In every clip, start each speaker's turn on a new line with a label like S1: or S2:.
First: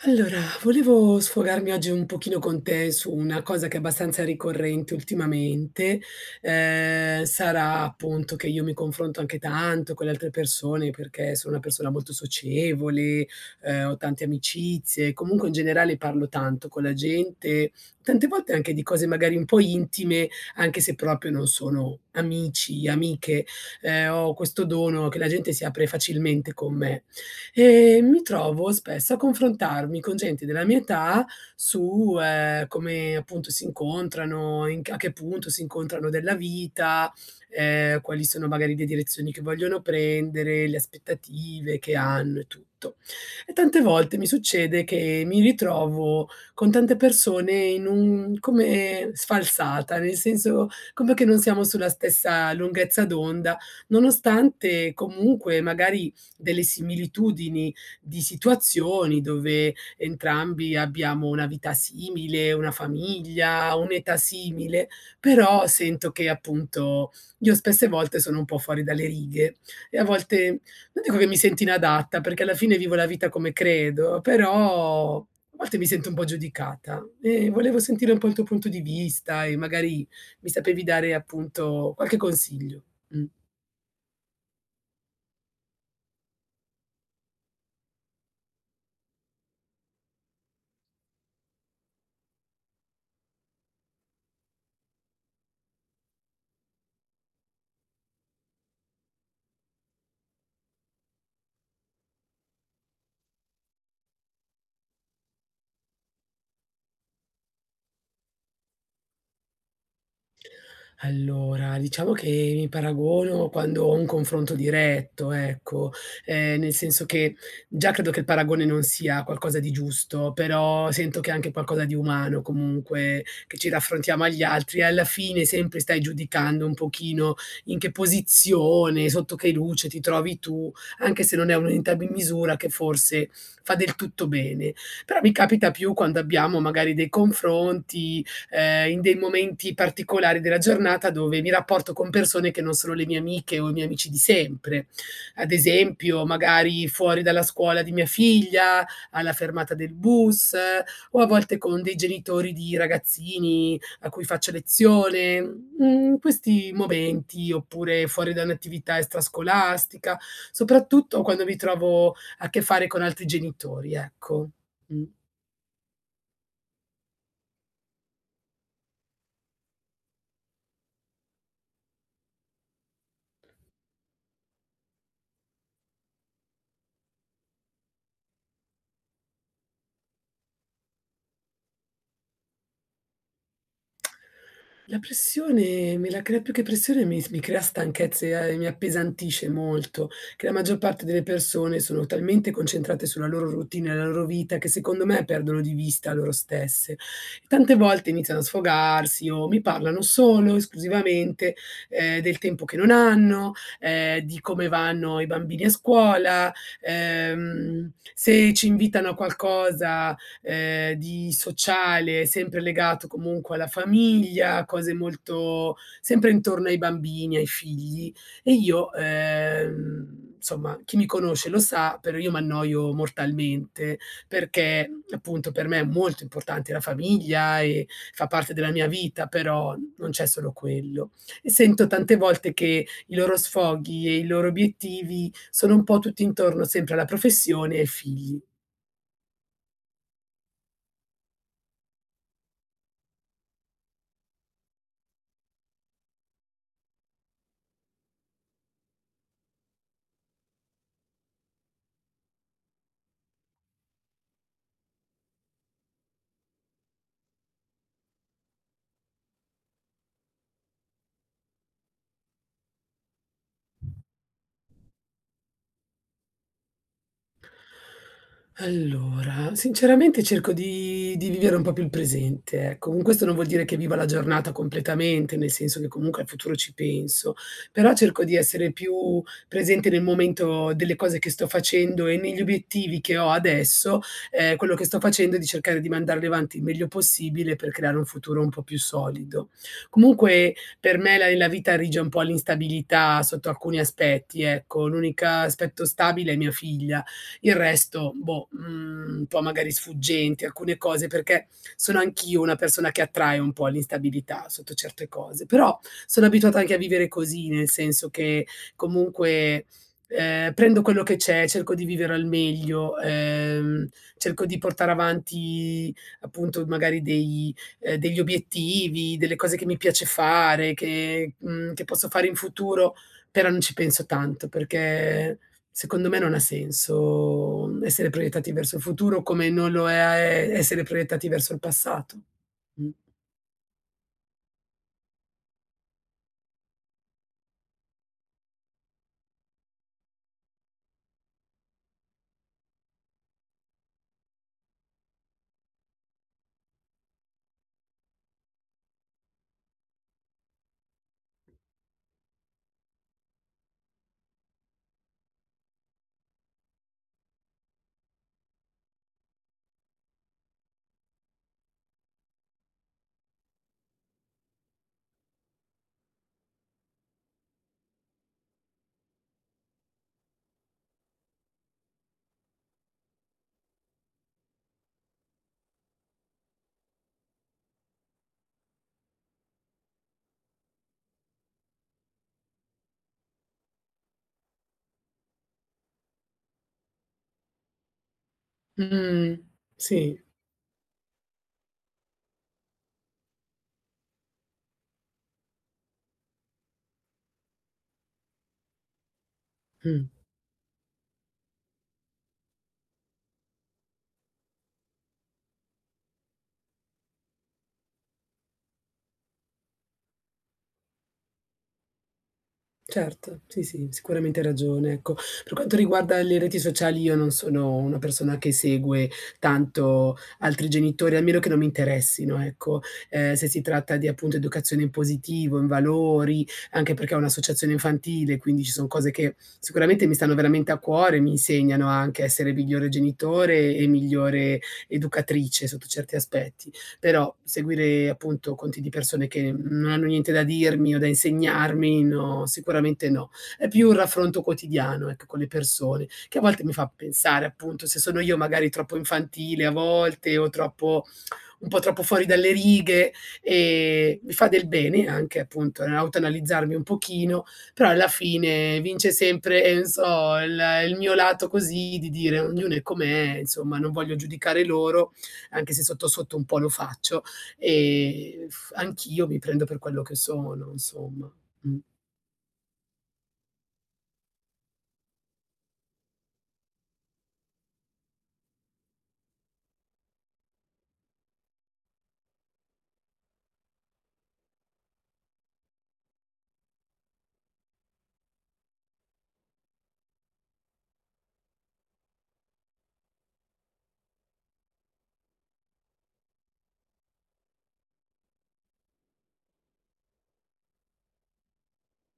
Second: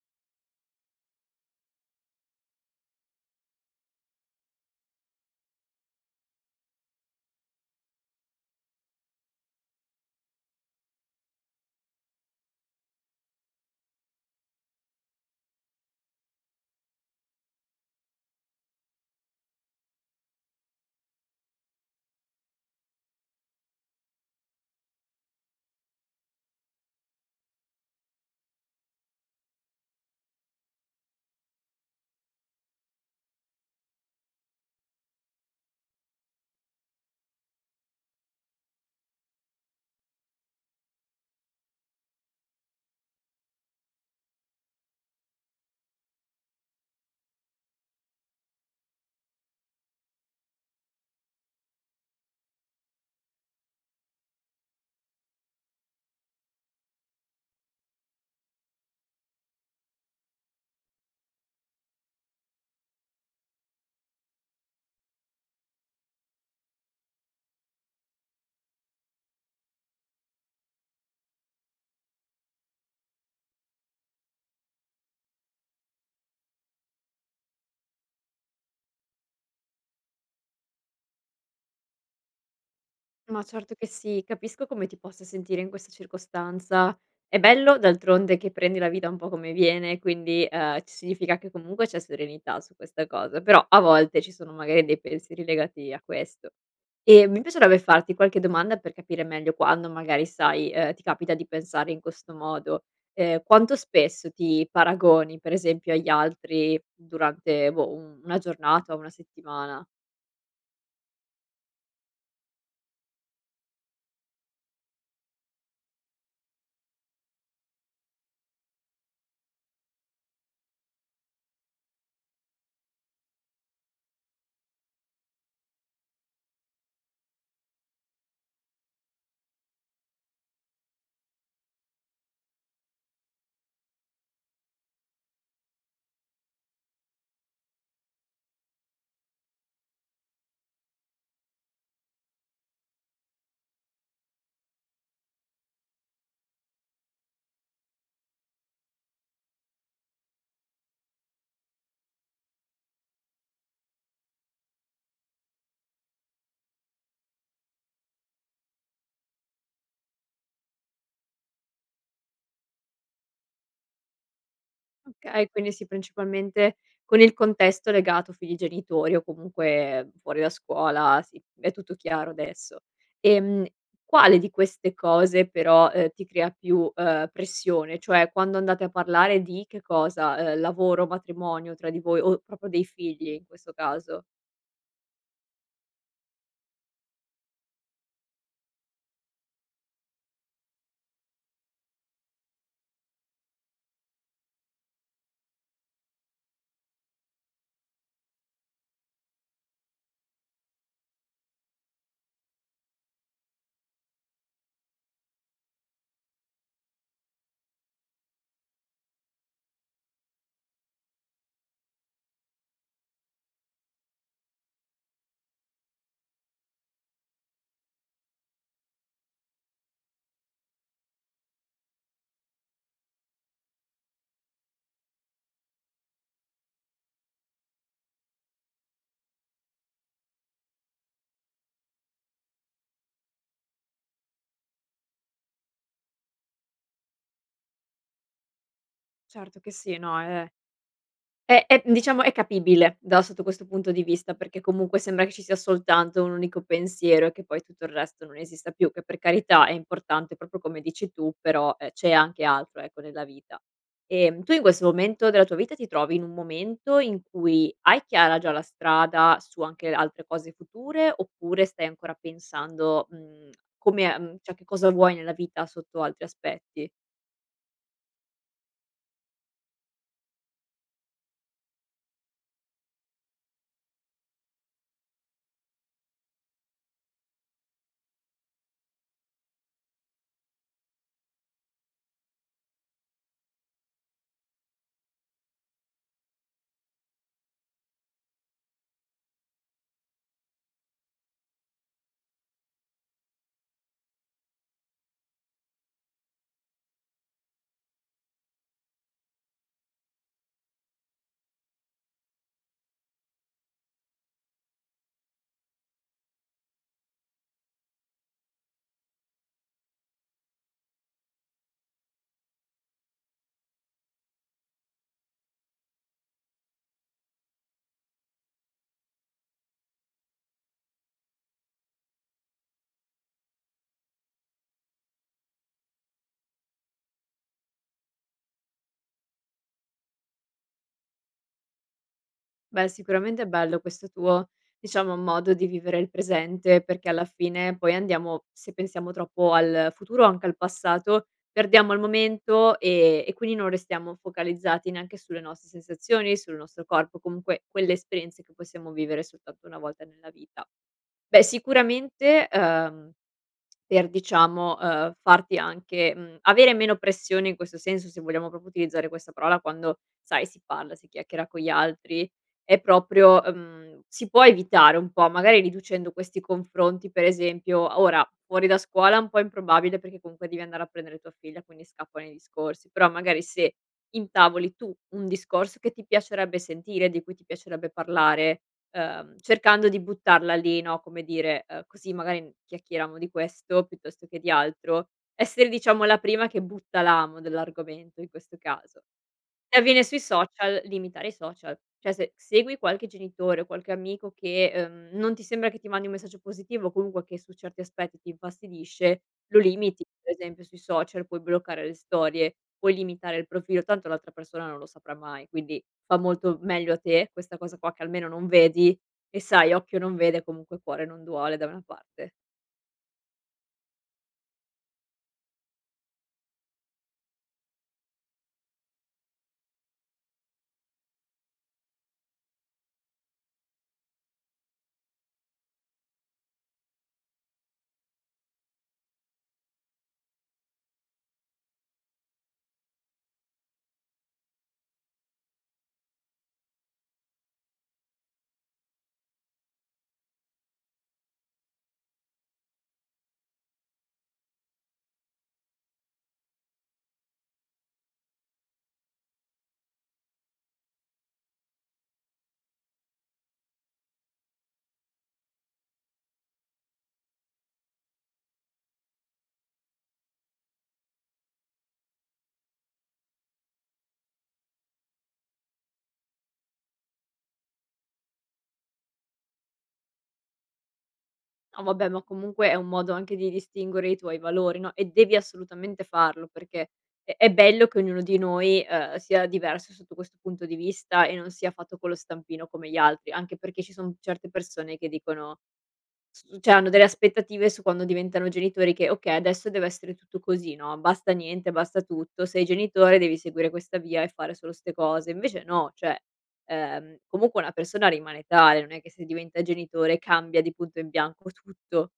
S1: Allora, volevo sfogarmi oggi un pochino con te su una cosa che è abbastanza ricorrente ultimamente, sarà appunto che io mi confronto anche tanto con le altre persone perché sono una persona molto socievole, ho tante amicizie, comunque in generale parlo tanto con la gente, tante volte anche di cose magari un po' intime, anche se proprio non sono amici, amiche, ho questo dono che la gente si apre facilmente con me. E mi trovo spesso a confrontarmi con gente della mia età su, come appunto si incontrano, in c a che punto si incontrano della vita, quali sono magari le direzioni che vogliono prendere, le aspettative che hanno e tutto. E tante volte mi succede che mi ritrovo con tante persone in un come sfalsata, nel senso come che non siamo sulla stessa lunghezza d'onda, nonostante comunque magari delle similitudini di situazioni dove entrambi abbiamo una vita simile, una famiglia, un'età simile, però sento che appunto io spesse volte sono un po' fuori dalle righe e a volte non dico che mi sento inadatta, perché alla fine vivo la vita come credo, però a volte mi sento un po' giudicata e volevo sentire un po' il tuo punto di vista e magari mi sapevi dare appunto qualche consiglio. Mh.
S2: Ma certo che sì, capisco come ti possa sentire in questa circostanza. È bello d'altronde che prendi la vita un po' come viene, quindi, ci significa che comunque c'è serenità su questa cosa, però a volte ci sono magari dei pensieri legati a questo. E mi piacerebbe farti qualche domanda per capire meglio quando magari, sai, ti capita di pensare in questo modo. Quanto spesso ti paragoni, per esempio, agli altri durante, boh, un una giornata o una settimana?
S1: Allora, diciamo che mi paragono quando ho un confronto diretto, ecco, nel senso che già credo che il paragone non sia qualcosa di giusto, però sento che è anche qualcosa di umano comunque, che ci raffrontiamo agli altri e alla fine sempre stai giudicando un pochino in che posizione, sotto che luce ti trovi tu, anche se non è un'unità di misura che forse fa del tutto bene. Però mi capita più quando abbiamo magari dei confronti in dei momenti particolari della giornata dove mi rapporto con persone che non sono le mie amiche o i miei amici di sempre. Ad esempio, magari fuori dalla scuola di mia figlia, alla fermata del bus, o a volte con dei genitori di ragazzini a cui faccio lezione. Mhmm, questi momenti, oppure fuori da un'attività extrascolastica, soprattutto quando mi trovo a che fare con altri genitori, ecco. Mh.
S2: Okay, quindi sì, principalmente con il contesto legato figli, genitori o comunque fuori da scuola, sì, è tutto chiaro adesso. Ehm, Quale di queste cose però, ti crea più, pressione? Cioè quando andate a parlare di che cosa? Lavoro, matrimonio, tra di voi o proprio dei figli in questo caso?
S1: La pressione me la crea, più che pressione mi s mi crea stanchezza e mi appesantisce molto, che la maggior parte delle persone sono talmente concentrate sulla loro routine, la loro vita, che secondo me perdono di vista loro stesse. E tante volte iniziano a sfogarsi o mi parlano solo, esclusivamente, del tempo che non hanno, di come vanno i bambini a scuola, se ci invitano a qualcosa, di sociale, sempre legato comunque alla famiglia, cose molto, sempre intorno ai bambini, ai figli. E io, insomma, chi mi conosce lo sa, però io m'annoio mortalmente, perché appunto per me è molto importante la famiglia e fa parte della mia vita, però non c'è solo quello. E sento tante volte che i loro sfoghi e i loro obiettivi sono un po' tutti intorno sempre alla professione e ai figli.
S2: Certo che sì, no, è diciamo è capibile da sotto questo punto di vista, perché comunque sembra che ci sia soltanto un unico pensiero e che poi tutto il resto non esista più, che per carità è importante proprio come dici tu, però, c'è anche altro, ecco, nella vita. Tu in questo momento della tua vita ti trovi in un momento in cui hai chiara già la strada su anche altre cose future, oppure stai ancora pensando, mhmm, come a mhmm, cioè che cosa vuoi nella vita sotto altri aspetti?
S1: Allora, sinceramente cerco di vivere un po' più il presente, ecco. Con questo non vuol dire che viva la giornata completamente, nel senso che comunque al futuro ci penso, però cerco di essere più presente nel momento delle cose che sto facendo e negli obiettivi che ho adesso, quello che sto facendo e di cercare di mandarli avanti il meglio possibile per creare un futuro un po' più solido. Comunque per me la vita rige un po' all'instabilità sotto alcuni aspetti, ecco. L'unica aspetto stabile è mia figlia, il resto, boh, mhmm, un po' magari sfuggenti, alcune cose, perché sono anch'io una persona che attrae un po' l'instabilità sotto certe cose, però sono abituata anche a vivere così, nel senso che comunque, prendo quello che c'è, cerco di vivere al meglio, cerco di portare avanti appunto magari dei degli obiettivi, delle cose che mi piace fare, che mhmm, che posso fare in futuro, però non ci penso tanto, perché secondo me non ha senso essere proiettati verso il futuro, come non lo è essere proiettati verso il passato.
S2: Beh,
S1: Mh.
S2: sicuramente è bello questo tuo, diciamo, modo di vivere il presente, perché alla fine poi andiamo se pensiamo troppo al futuro o anche al passato, perdiamo il momento, e quindi non restiamo focalizzati neanche sulle nostre sensazioni, sul nostro corpo, comunque quelle esperienze che possiamo vivere soltanto una volta nella vita. Beh, sicuramente, per diciamo, farti anche avere meno pressione in questo senso, se vogliamo proprio utilizzare questa parola quando, sai, si parla, si chiacchiera con gli altri, è proprio si può evitare un po', magari riducendo questi confronti, per esempio ora fuori da scuola è un po' improbabile perché comunque devi andare a prendere tua figlia, quindi scappano i discorsi, però magari se intavoli tu un discorso che ti piacerebbe sentire, di cui ti piacerebbe parlare. Cercando di buttarla lì, no, come dire, così magari chiacchieriamo di questo piuttosto che di altro, essere diciamo la prima che butta l'amo dell'argomento in questo caso.
S1: Mh.
S2: E
S1: Sì.
S2: avviene sui social, limitare i social. Cioè se segui qualche genitore o qualche amico che, non ti sembra che ti mandi un messaggio positivo o comunque che su certi aspetti ti infastidisce, lo limiti,
S1: Mh.
S2: per esempio sui social, puoi bloccare le storie, puoi limitare il profilo, tanto l'altra persona non lo saprà mai, quindi fa molto meglio a te questa cosa qua che almeno non vedi e sai occhio non vede, comunque cuore non duole da una parte.
S1: Certo, sì, sì, sicuramente hai ragione, ecco. Per quanto riguarda le reti sociali io non sono una persona che segue tanto altri genitori, a meno che non mi interessino, ecco. Se si tratta di, appunto, educazione in positivo, in valori, anche perché è un'associazione infantile, quindi ci son cose che sicuramente mi stanno veramente a cuore, mi insegnano anche a essere migliore genitore e migliore educatrice sotto certi aspetti, però seguire appunto conti di persone che non hanno niente da dirmi o da insegnarmi, no, sicuramente no. È più un raffronto quotidiano, ecco, con le persone, che a volte mi fa pensare appunto se sono io magari troppo infantile a volte o troppo, un po' troppo fuori dalle righe, e mi fa del bene anche appunto autoanalizzarmi un pochino, però alla fine vince sempre, non so, il mio lato così di dire: "Ognuno è com'è", insomma, non voglio giudicare loro, anche se sotto, sotto un po' lo faccio, f anch'io mi prendo per quello che sono, insomma. Mh.
S2: No vabbè, ma comunque è un modo anche di distinguere i tuoi valori, no, e devi assolutamente farlo perché è bello che ognuno di noi, sia diverso sotto questo punto di vista e non sia fatto con lo stampino come gli altri, anche perché ci son certe persone che dicono S cioè hanno delle aspettative su quando diventano genitori che: "Okay, adesso deve essere tutto così, no, basta niente, basta tutto, sei genitore, devi seguire questa via e fare solo 'ste cose." Invece no, cioè, comunque una persona rimane tale, non è che se diventa genitore cambia di punto in bianco tutto.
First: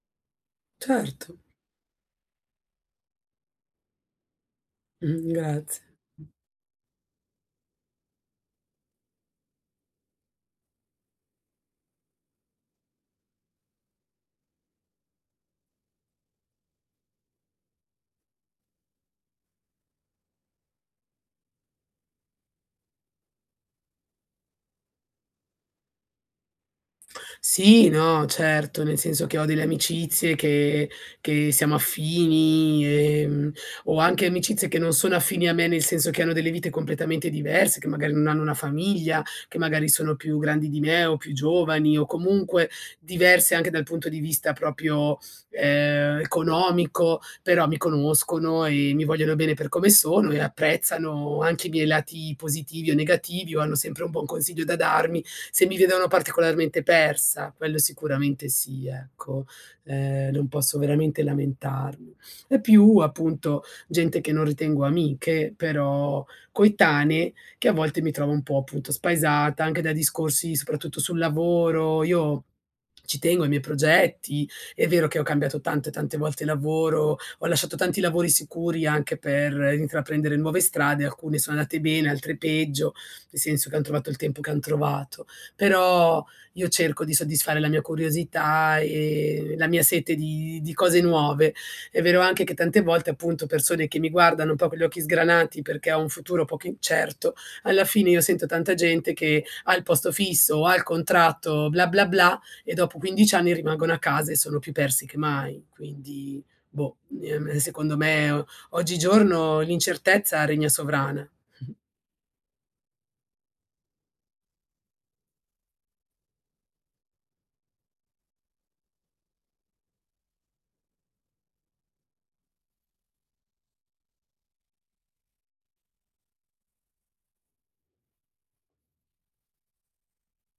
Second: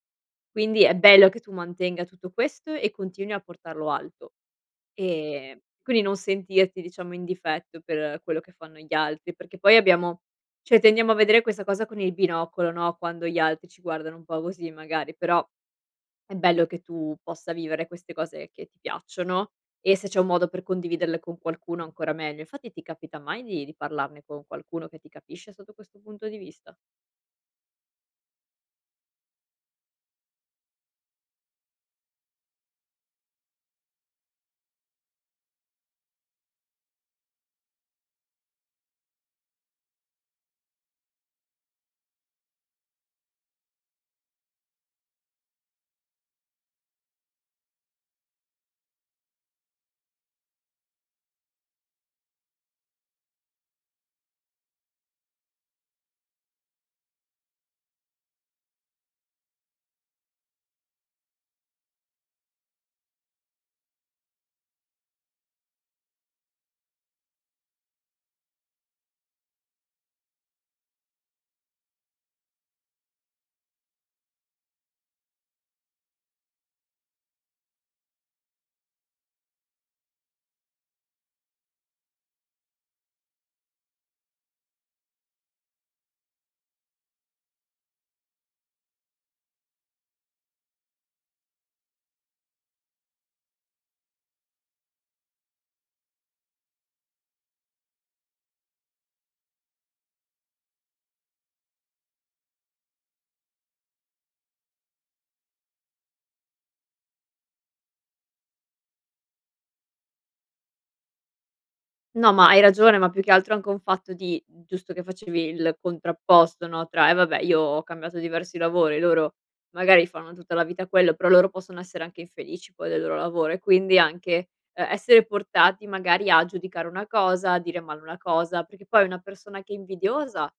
S2: Quindi è bello
S1: Certo.
S2: che tu mantenga tutto questo e continui a portarlo alto.
S1: Grazie.
S2: Quindi non sentirti diciamo in difetto per quello che fanno gli altri, perché poi abbiamo cioè tendiamo a vedere questa cosa con il binocolo, no, quando gli altri ci guardano un po' così magari, però è bello che tu possa vivere queste cose che ti piacciono e se c'è un modo per condividerle con qualcuno ancora meglio. Infatti ti capita mai di parlarne con qualcuno che ti capisce sotto questo punto di vista?
S1: Sì, no, certo, nel senso che ho delle amicizie che siamo affini, o anche amicizie che non sono affini a me, nel senso che hanno delle vite completamente diverse, che magari non hanno una famiglia, che magari sono più grandi di me o più giovani o comunque diverse anche dal punto di vista proprio economico, però mi conoscono e mi vogliono bene per come sono e apprezzano anche i miei lati positivi o negativi o hanno sempre un buon consiglio da darmi, se mi vedono particolarmente persa, quello sicuramente sì, ecco, non posso veramente lamentarmi. E più appunto gente che non ritengo amiche, però coetanee, che a volte mi trovo un po' appunto spaesata anche da discorsi soprattutto sul lavoro. Io ci tengo ai miei progetti, è vero che ho cambiato tante, tante volte lavoro, ho lasciato tanti lavori sicuri anche per intraprendere nuove strade, alcune sono andate bene, altre peggio, nel senso che han trovato il tempo che han trovato. Però io cerco di soddisfare la mia curiosità e la mia sete di cose nuove. È vero anche che tante volte, appunto, persone che mi guardano un po' con gli occhi sgranati perché ho un futuro poco incerto, alla fine io sento tanta gente che ha il posto fisso, ha il contratto, bla, bla, bla, e dopo 15 anni rimangono a casa e sono più persi che mai. Quindi, boh, secondo me o oggigiorno l'incertezza regna sovrana.
S2: No, ma hai ragione, ma più che altro anche un fatto di giusto che facevi il contrapposto, no, tra: "Eh vabbè, io ho cambiato diversi lavori, loro magari fanno tutta la vita quello, però loro possono essere anche infelici poi del loro lavoro", e quindi anche, essere portati magari a giudicare una cosa, a dire male una cosa, perché poi una persona che è invidiosa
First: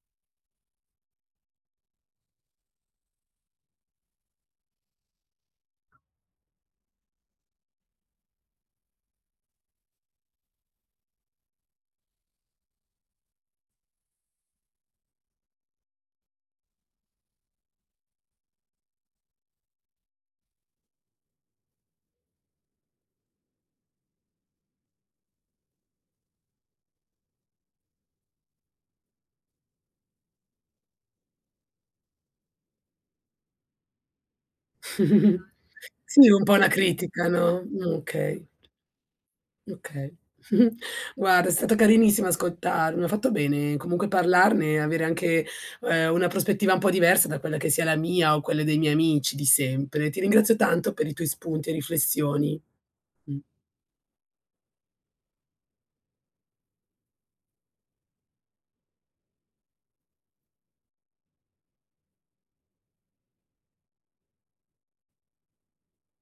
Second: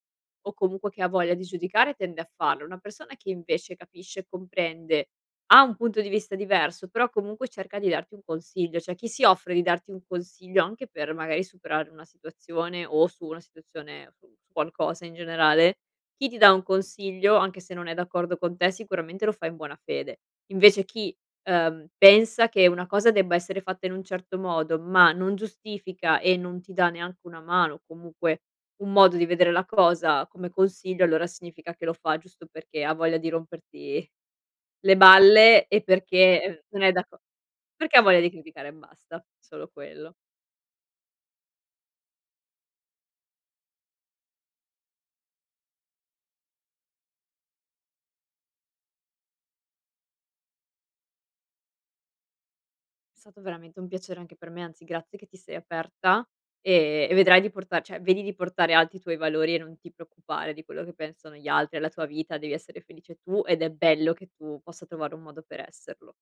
S2: o comunque che ha voglia di giudicare tende a farlo. Una persona che invece capisce e comprende ha un punto di vista diverso, però comunque cerca di darti un consiglio, cioè chi si offre di darti un consiglio anche per magari superare una situazione o su una situazione, su qualcosa in generale, chi ti dà un consiglio, anche se non è d'accordo con te, sicuramente lo fa in buona fede. Invece chi, pensa che una cosa debba essere fatta in un certo modo, ma non giustifica e non ti dà neanche una mano, o comunque un modo di vedere la cosa come consiglio, allora significa che lo fa giusto perché ha voglia di romperti le balle e
S1: Sì,
S2: perché,
S1: un po' una
S2: non è d'acco
S1: critica, no,
S2: perché ha voglia di
S1: okay,
S2: criticare e basta, solo
S1: okay.
S2: quello.
S1: Guarda, è stato carinissimo ascoltarmi, mi ha fatto bene comunque parlarne, avere anche, una prospettiva un po' diversa da quella che sia la mia o quelle dei miei amici di sempre. Ti ringrazio tanto per i tuoi spunti e riflessioni.
S2: È
S1: Mh.
S2: stato veramente un piacere anche per me, anzi grazie che ti sei aperta e vedrai di portar cioè vedi di portare alti i tuoi valori e non ti preoccupare di quello che pensano gli altri, è la tua vita, devi essere felice tu ed è bello che tu possa trovare un modo per esserlo.